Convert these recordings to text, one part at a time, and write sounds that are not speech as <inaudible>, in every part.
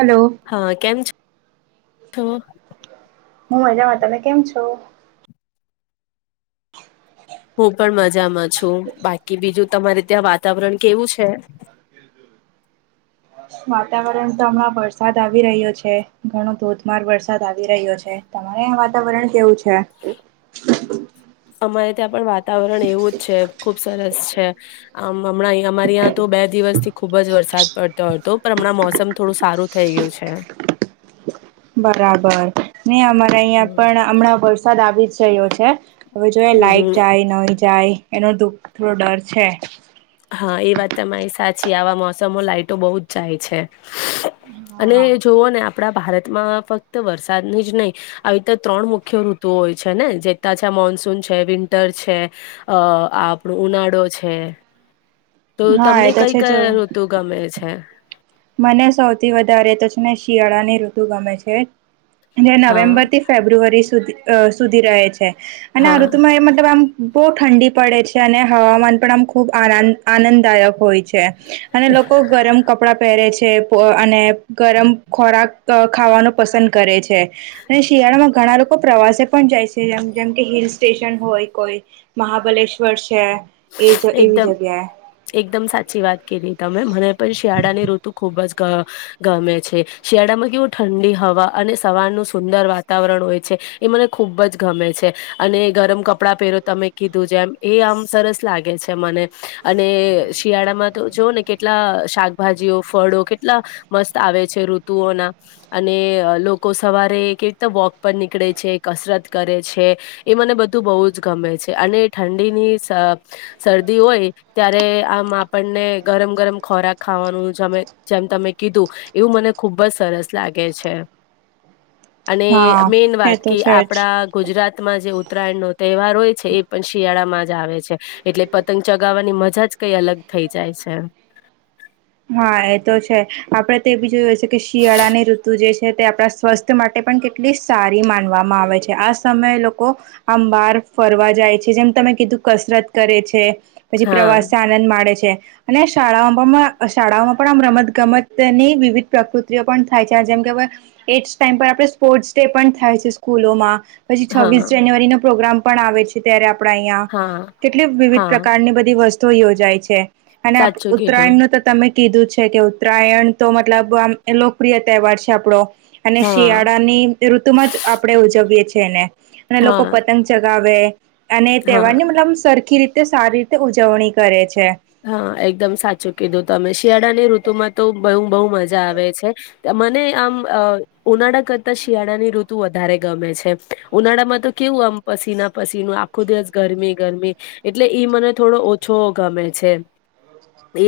Hello. હા, કેમ છો. હું, મજામાં તમે કેમ છો. હું, પણ મજામાં છું. બાકી બીજું તમારે ત્યાં. વાતાવરણ કેવું છે. <inaudible> વાતાવરણ તો હમણાં વરસાદ આવી રહ્યો છે. ઘણો ધોધમાર વરસાદ આવી રહ્યો છે. તમારે વાતાવરણ કેવું છે. અમારે ત્યાં પણ વાતાવરણ એવું જ છે. ખુબ સરસ છે. આમ હમણાં અહીંયા અમારે ત્યાં તો બે દિવસથી. ખુબ જ વરસાદ પડતો હતો પણ હમણાં તો મોસમ થોડું સારું થઈ ગયું છે. બરાબર ને અમારે અહિયાં પણ હમ હમણાં વરસાદ આવી જ રહ્યો છે. હવે જો એ હમ લાઇટ જાય નહી જાય એનો થોડો ડર છે. હા, એ વાત તમારી સાચી આવા મોસમમાં લાાઈટો બહુ જ જાય છે. અને જોવો ને આપણે. આપણા ભારતમાં ફક્ત વરસાદની જ નહીં આવી તો ત્રણ મુખ્ય ઋતુઓ હોય છે. ને જેમાં મોનસૂન છે. વિન્ટર છે. આ આપણો ઉનાળો છે. તો હા તમને એ તો કઈ છે જો કઈ ઋતુ ગમે છે. મને સૌથી વધારે તો છે. ને શિયાળાની ઋતુ ગમે છે. જે હા નવેમ્બર થી ફેબ્રુઆરી સુધી સુધી રહે છે. અને આ હા ઋતુમાં એ મતલબ આમ. બહુ ઠંડી પડે છે. અને હવામાન પણ આમ ખૂબ આનંદ આનંદ દાયક હોય છે. અને લોકો ગરમ, કપડા. પેહેરે છે. અને ગરમ ખોરાક ખાવાનું પસંદ કરે છે. અને શિયાળામાં ઘણા લોકો પ્રવાસે પણ જાય છે. જેમ કે હિલ સ્ટેશન હોય કોઈ. મહાબલેશ્વર છે. એ જ એવી એકદમ જગ્યાએ. એકદમ સાચી વાત કીધી તમે મને પણ શિયાળાની ઋતુ. ખુબ જ ગમે છે. શિયાળામાં કેવું ઠંડી હવા અને સવારનું સુંદર વાતાવરણ, છે. એ મને ખૂબ જ ગમે છે. અને ગરમ કપડાં પહેરો તમે. કીધું જેમ એ આમ સરસ લાગે છે. મને અને શિયાળામાં તો જોઓ ને કેટલા. શાકભાજીઓ ફળો કેટલા મસ્ત આવે છે. ઋતુઓના અને લોકો સવારમાં એ કેવી રીતે વોક પર નીકળે છે. કસરત કરે છે. એ મને બધું બહુ જ ગમે છે. અને ઠંડીની શરદી હોય ત્યારે આમ આપણને ગરમ ગરમ ખાવાનું ખોરાક ખાવાનું જેમ તમે કીધું એવું મને ખુબ જ સરસ લાગે છે. <inaudible> અને હા મેન એ વાત તો કે છે જ આપણા ગુજરાતમાં જે ઉત્તરાયણનો તહેવાર હોય છે. એ પણ શિયાળામાં જ આવે છે. એટલે પતંગ ચગાવવાની મજા જ કઈ અલગ થઈ જાય છે. હા એ તો છે. આપડે તો બીજું હોય છે. કે શિયાળા ની ઋતુ જે છે. તે આપણા સ્વાસ્થ્ય માટે પણ કેટલી સારી માનવામાં આવે છે. આ સમયે લોકો આમ બાર ફરવા જાય છે. જેમ તમે કીધું કસરત કરે છે. પછી હા પ્રવાસ આનંદ માડે છે અને શાળાઓમાં. શાળાઓમાં પણ આમ રમતગમતની વિવિધ પ્રકૃતિઓ પણ થાય છે જેમ કે એટ્સ ટાઈમ પર સ્પોર્ટ્સ ડે પણ થાય છે સ્કૂલોમાં પછી છવ્વીસ હા જાન્યુઆરીનો પ્રોગ્રામ પણ આવે છે ત્યારે આપડા અહિયાં હા કેટલી વિવિધ હા પ્રકારની બધી વસ્તુઓ યોજાય છે. અને સાચું કીધું ઉત્તરાયણ નું તો તમે કીધું છે કે ઉત્તરાયણ તો મતલબ આમ લોકપ્રિય તહેવાર છે આપડો. અને હા શિયાળાની ઋતુમાં જ આપણે ઉજવીએ છીએ એને અને હા લોકો પતંગ ચગાવે અને હા તહેવાર ની મતલબ સરખી રીતે તે સારી રીતે ઉજવણી કરે છે. હા એકદમ સાચું કીધું તમે શિયાળાની ઋતુમાં તો બહુ બહુ મજા આવે છે મને આમ ઉનાળા કરતા શિયાળા ની ઋતુ વધારે ગમે છે ઉનાળામાં તો કેવું આમ પસીના પસીનો આખો દિવસ ગરમી ગરમી એટલે ઈ મને થોડો ઓછો ગમે. મે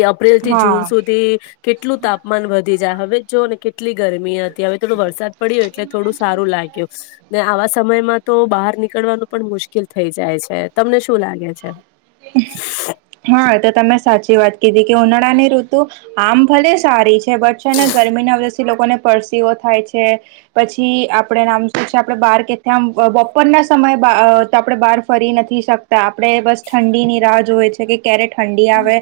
અપ્રિલ થી જૂન હા સુધી કેટલું તાપમાન વધી જાય હવે જો ને કેટલી ગરમી હતી હવે થોડો વરસાદ પડ્યો એટલે થોડું સારું લાગ્યું. ને આવા સમયમાં તો બહાર નીકળવાનું પણ મુશ્કેલ થઈ જાય છે તમને શું લાગે છે. હા. તમે સાચી વાત કીધી કે ઉનાળાની ઋતુ આમ ભલે સારી છે બટ છે ને ગરમીના લોકોને પરસેવો થાય છે પછી આપડે આમ શું છે આપડે બાર કે આમ બપોરના સમય તો આપણે બહાર ફરી નથી શકતા આપણેે બસ ઠંડી ની રાહ જોવે છે કે ક્યારે ઠંડી આવે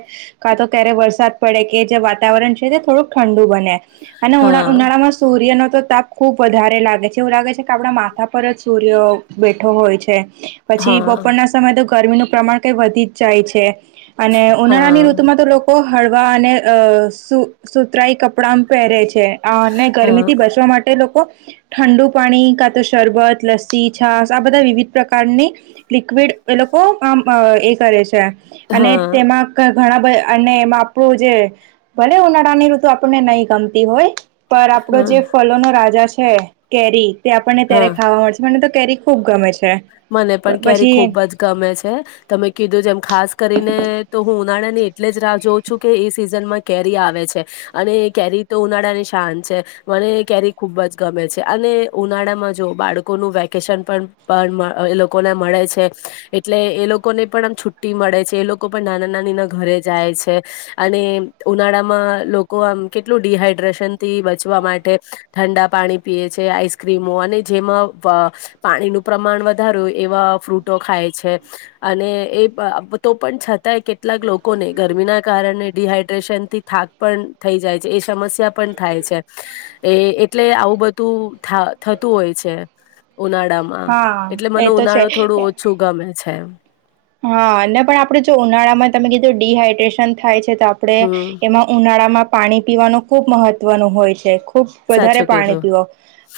કા તો ત્યારે વરસાદ પડે કે જે વાતાવરણ છે તે થોડુંક ઠંડુ બને. અને ઉ હા ઉનાળામાં સૂર્ય ન તો તાપ ખુબ વધારે લાગે છે એવું લાગે છે કે આપણા માથા પર જ સૂર્ય બેઠો હોય છે. પછી હા બપોરના સમય તો ગરમીનું પ્રમાણ કઈ વધી જ જાય છે. અને ઉનાળા ની હા. ઋતુ માં તો લોકો હળવા અને અ સુ સુતરાઈ કપડા પહેરે છે. ને હા ગરમી થી બચવા માટે લોકો ઠંડુ પાણી કા તો શરબત લેશે. છાસ આ બધા વિવિધ પ્રકારની લિક્વિડ એ લોકો આમ અ એ કરે છે અને હા તેમાં ઘણા મા અને એમાં આપણું જે ભલે ઉનાળાની ઋતુ આપણને નહી ગમતી હોય પર આપડો હા જે ફલો નો રાજા છે કેરી તે આપણને હા ત્યારે ખાવા મળેશે મને કેરી ખુબ ગમે છે. મને પણ ક્યારે પછી ખુબ જ ગમે છે. તમે કીધું જેમ ખાસ કરીને તો હું ઉનાળા ની એટલે જ રાહ જોઉં છું કે એ સિઝન માં કેરી આવે છે. અને કેરી તો ઉનાળા ની શાન છે મને કેરી ખુબ જ ગમે છે અને ઉનાળા માં જો બાળકોનું વેકેશન પણ પણ એ લોકોને મળે છે એટલે એ લોકોને પણ છુટ્ટી મળે છે એ લોકો પણ નાના નાની ના ઘરે જાય છે અને ઉનાળા માં લોકો આમ કેટલું ડિહાઈડ્રેશન થી બચવા માટે ઠંડા પાણી પીએ છે આઈસક્રીમો અને જેમાં પ‌ પાણીનું પ્રમાણ વધારે હોય એવા ફ્રૂટો ખાય છે અને એ તો પણ છતાંય કેટલા કેટલાક લોકોને ગરમીના કારણે ડીહાઈડ્રેશન થી થાક પણ થઈ જાય છે એ સમસ્યા પણ થાય છે. એ એટલે આવું બધું થા થતું હોય છે. ઉનાળામાં હા એટલે એ મને તો છે ઉનાળો થોડું ઓછું ગમે છે. હા ને પણ આપડે જો ઉનાળામાં તમે કીધું ડીહાઈડ્રેશન થાય છે તો આપણે હમ એમાં ઉનાળામાં પાણી પીવાનું ખુબ મહત્વનું હોય છે. ખૂબ વધારે સાચું પાણી કીધું પીવો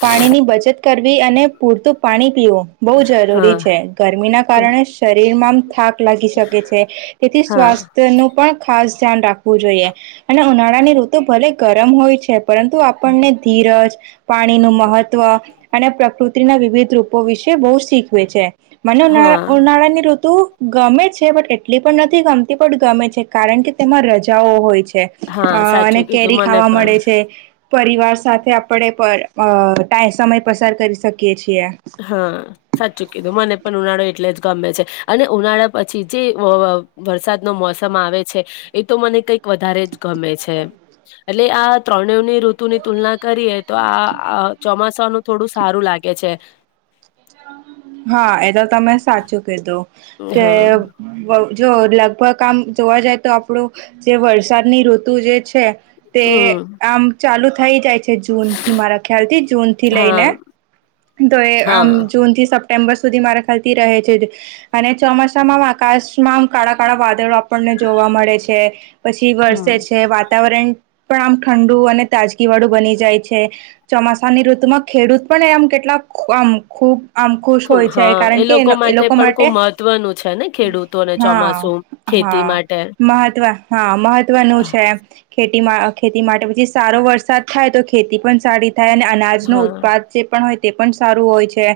પાણીની બચત કરવી અને પૂરતું પાણી પીવું બહુ હા જરૂરી છે ગરમી ના કો કારણે શરીરમાં થાક લાગી શકે છે તેથી હા સ્વાસ્થ્ય નું પણ ખાસ ધ્યાન રાખવું જોઈએ અને ઉનાળા ની ઋતુ ભલે ગરમ હોય છે પરંતુ આપણને ધીરજ પાણીનુંું મહત્વ અને પ્રકૃતિના વિવિધ રૂપો વિશે બહુ શીખવે છે મને ઉ હા ઉનાળાની ગમે છે બટ એટલી પણ નથી ગમતી પણ ગમે છે કારણ કે તેમાં રજાઓ હોય છે અ હા સાચું અને કીધું કેરી મને ખાવા પણ મળે છે પરિવાર સાથે આપણે ટાઈમસમય પસાર કરી શકીએ છીએ હા સાચું કીધું મને પણ ઉનાળો એટલે જ ગમે છે અને ઉનાળા પછી જે વરસાદ ન મોસમ આવે છે એ તો મને કઈક વધારે જ ગમે છે એટલે આ ત્રણેની ઋતુ ની તુલના કરીએ તો આ ચોમાસાનું થોડું સારું લાગે છે હા એ તો તમે સાચું કીધું કે હા જો લગભગ આમ જોવા જાય તો આપણું જે વરસાદની ઋતુ જે છે તે હમ આમ ચાલુ થઈ જાય છે જૂનથી મારા ખ્યાલ થી જૂનથી હા લઈને તો આમ હા જૂનથી સપ્ટેમ્બર સુધી મારા ખાલથી રહે છે અને ચોમાસામાં આકાશમાં કાળા કાડાવાદળો આપને જોવા મળે છે પછી વરસે છે વા વાતાવરણ પણ આમ ઠંડુ અને તાજગી વાળું બની જાય છે ચોમાસાની ઋતુમાં ખેડૂત પણ આમ કેટલાક આમ ખૂબ આમ ખુશ ખુબ હોય છે હા કારણ કે એ લોકો પણ માટે ખુબ મહત્વનું છે ને ખેડૂતોને ચોમાસું હા ખેતી હા માટે મહત્વ હા મહત્વનું હા છે ખ ખેતી માટે પછી સારો વરસાદ થાય તો ખેતી પણ સારી થાય અને અનાજનો ઉત્પાદ જે પણ હોય તે પણ સારું હોય છે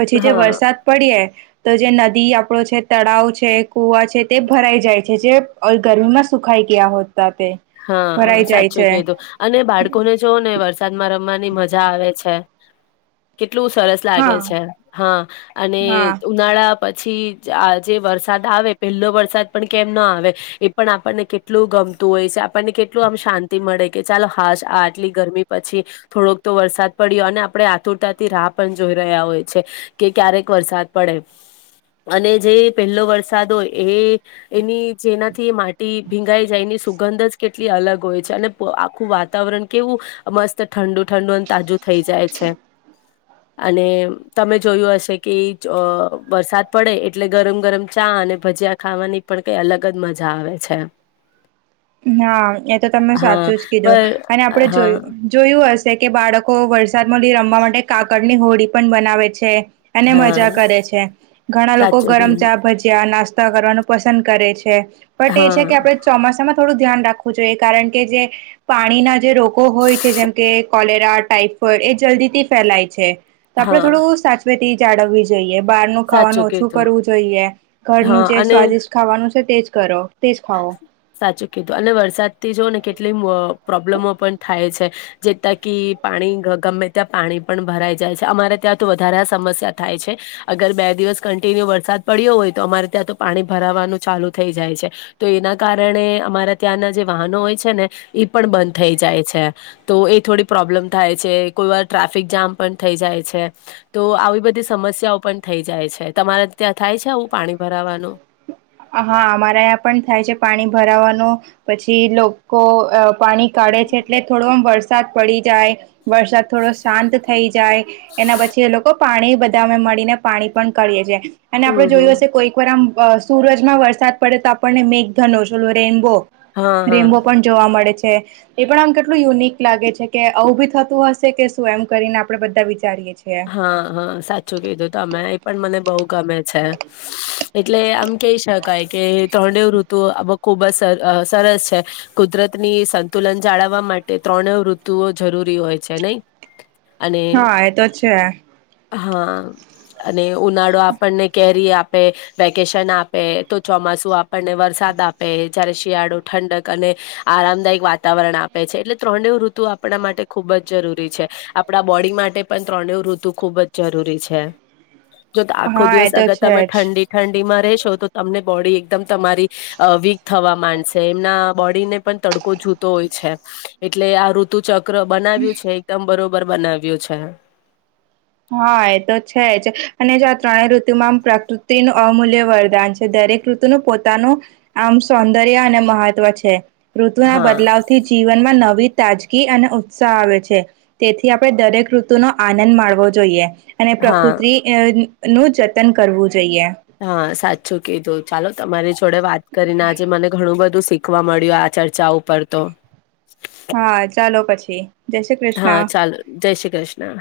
પછી જે હા વરસાદ પડીએ તો જે નદી આપણો છે તળાવ છે કૂવા છે તે ભરાઈ જાય છે જે ગરમીમાં સુખાઈ ગયા હોત હા સાચું કધું અને બાળકોને જો ને વરસાદમાં ર રમવાની મજા આવે છે એટલું સરસ લાગે હા છે હા અને હા ઉનાળા પછી આ જે વરસાદ આવે પહેલો વરસાદ પણ કેમ ના આવે એ પણ આપણને કેટલું ગ મતું હોય છે આપ આપણને કેટલું આમ શાંતિ મળે કે ચાલ હ આટલી ગરમી પછી થોડોક તો વરસાદ પડ્યો અને આપણે આતુરતાથી રાહ પણ જોઈ રહ્યા હોય છે કે ક્યારેક વરસાદ પડે અને જે પહેલો વરસાદ હોય એ એની જેનાથી માટી ભીંગાઈ જાયની સુગંધ જ કેટલી અલગ હોય છે અને આખું વાતાવરણ કેવું મસ્ત ઠંડુ ઠંડુ અને તાજું થઈ જાય છે અને તમે જોયું હશે કે વરસાદ પડે એટલે ગરમ ગરમ ચા અને ભજીયા ખાવાની પણ કઈ અલગ જ મજા આવે છે હા એ તો તમે હા સાચું જ કીધું પર અને આપડે હા જોયું જોયું હશે જે કે બાળકો વરસાદમાં રમવા માટે કાગડ ની હોડી પણ બનાવે છે અને હા મજા કરે છે ઘણા લોકો સાચું ગરમ કીધું ચા ભજયા નાસ્તા કરવાનું પસંદ કરે છે પણટ એ છે કે હા આપડ ચોમાસામાં થોડું ધ્યાન રાખવું જોઈએ કારણ કે જે પાણીના જે રોગો હોય છે જેમ કે કોલેરા ટાઈપ ફ એ જલ્દી થી ફેલાય છે તો આપડે હા થોડું સાચવેથી જાળવવી જોઈએ બહારનું ખાવાનું સાચું ઓછું કીધું કરવું જોઈએ હા ઘરનું જે અને સ્વાદિષ્ટ ખાવાનું છે તેજ કરો તેજ ખાઓ સાચું કીધું અને વરસાદથી જો ને કેટલી પ્રોબ્લેમો પણ થાય છે જેતાકી પાણી ગમે ત્યાં પાણી પણ ભરાઈ જાય છે અમારે ત્યાં તો વધારે સમસ્યા થાય છે અગર બે દિવસ કન્ટિન્યુ વરસાદ પડ્યો હોય તો અમારે ત્યાં તો પાણી ભરાવાનું ચાલુ થઈ જાય છે તો એના કારણે અમારા ત્યાંના જે વાહનો હોય છે ને એ પણ બંધ થઈ જાય છે તો થોડી પ્રોબ્લેમ થાય છે કોઈ વાર ટ્રાફિક જામ પણ થઈ જાય છે તો આવી બધી સમસ્યાઓ પણ થઈ જાય છે. તમારે ત્યાં થાય છે આવું પાણી ભરાવાનું? હા. અમારા આયાં પણ થાય છે પાણી ભરાવાનું. પછી લોકો અ.. પાણી કાઢે છે. એટલે થોડો આમ વરસાદ પડી જાય. વરસાદ થોડો શાંત થઈ જાય. એના પછી એ લોકો પાણી અમે બધા મળીને પાણી પણ કરીએે છે. અને આપણે હમ હમ જોયું હશે, કોઈક વાર આમ સૂરજમાં વરસાદ પડે તો આપણને મેઘધનુષ ઓલો રેઇનબો હા હા રેમ્બો પણ જોવા મળે છે. એ પણ આમ કેટલું યુનિક લાગે છે. કે આવું બી થતું હશે કે શું એમ કરીને આપણે બધા વિચારીએ. છીએ હા-હા સાચું કીધું તમે. એ પણ મને બઉ ગમે છે. સ.. સ.. એટલે આમ કહી શકાય કે ત્રણેય ઋતુઓ ખુબ જ સર સરસ છે. કુદરત ની સંતુલન જાળવવા માટે ત્રણે ઋતુઓ જરૂર પૂરી હોય છે, નહી. અને હા એ તો છે. હા. અને ઉનાળો આપણને કેરી આપે, વેકેશન આપે, તો ચોમાસ સું આપણને વરસાદ આપે. જયારે શિયાળો ઠંડક અને આરામદાયક વાતાવરણ આપે છે. એ ત્રણે ઋતુ આપણા માટે ખૂબ જ જરૂરી છે. આપણા બોડી માટે પણ તણે ઋતુ ખુબ જ જરૂરી છે. જો આખો હા એ દિવસ તો અગર છે તમે જ ઠંડી-ઠંડી એમા રેશો તો તમને બોડી એકમ તમારી વીક થવા માંડશે. એમના બોડીને પણ <unintelligible> જતો હોય છે. એટલે આ ઋતુ ચ ચક્ર બનાવ્યું છે, એકદમ બરોબર બનાવ્યું છે. હા. એ તો છે જ. અને જો આ ત્રણેય ઋતુમાં પ્રકૃતિનું અમૂલ્ય વરદાન છે. દરેક ઋતુનું પોતાનું આમ, સૌંદર્ય અને મહત્વ છે. ઋતુના હા બદલાવથી જીવનમાં નવી તાજગી અને ઉત્સાહ આવે છે. તેથી આપણે દરેક ઋતુનો આનંદ માણવો જોઈએ. અને હા પ્રકૃતિ અ નું જતન કરવું જોઈએ. હા. સાચું કીધું. ચાલો, તમારી જોડે વાત કરીને આજે મને ઘણું બધું શીખવા મળ્યો આ ચર્ચા ઉપર તો. હા. ચાલો પછી. જય શ્રી હા. કૃષ્ણ ચાલો, જય શ્રી કૃષ્ણ.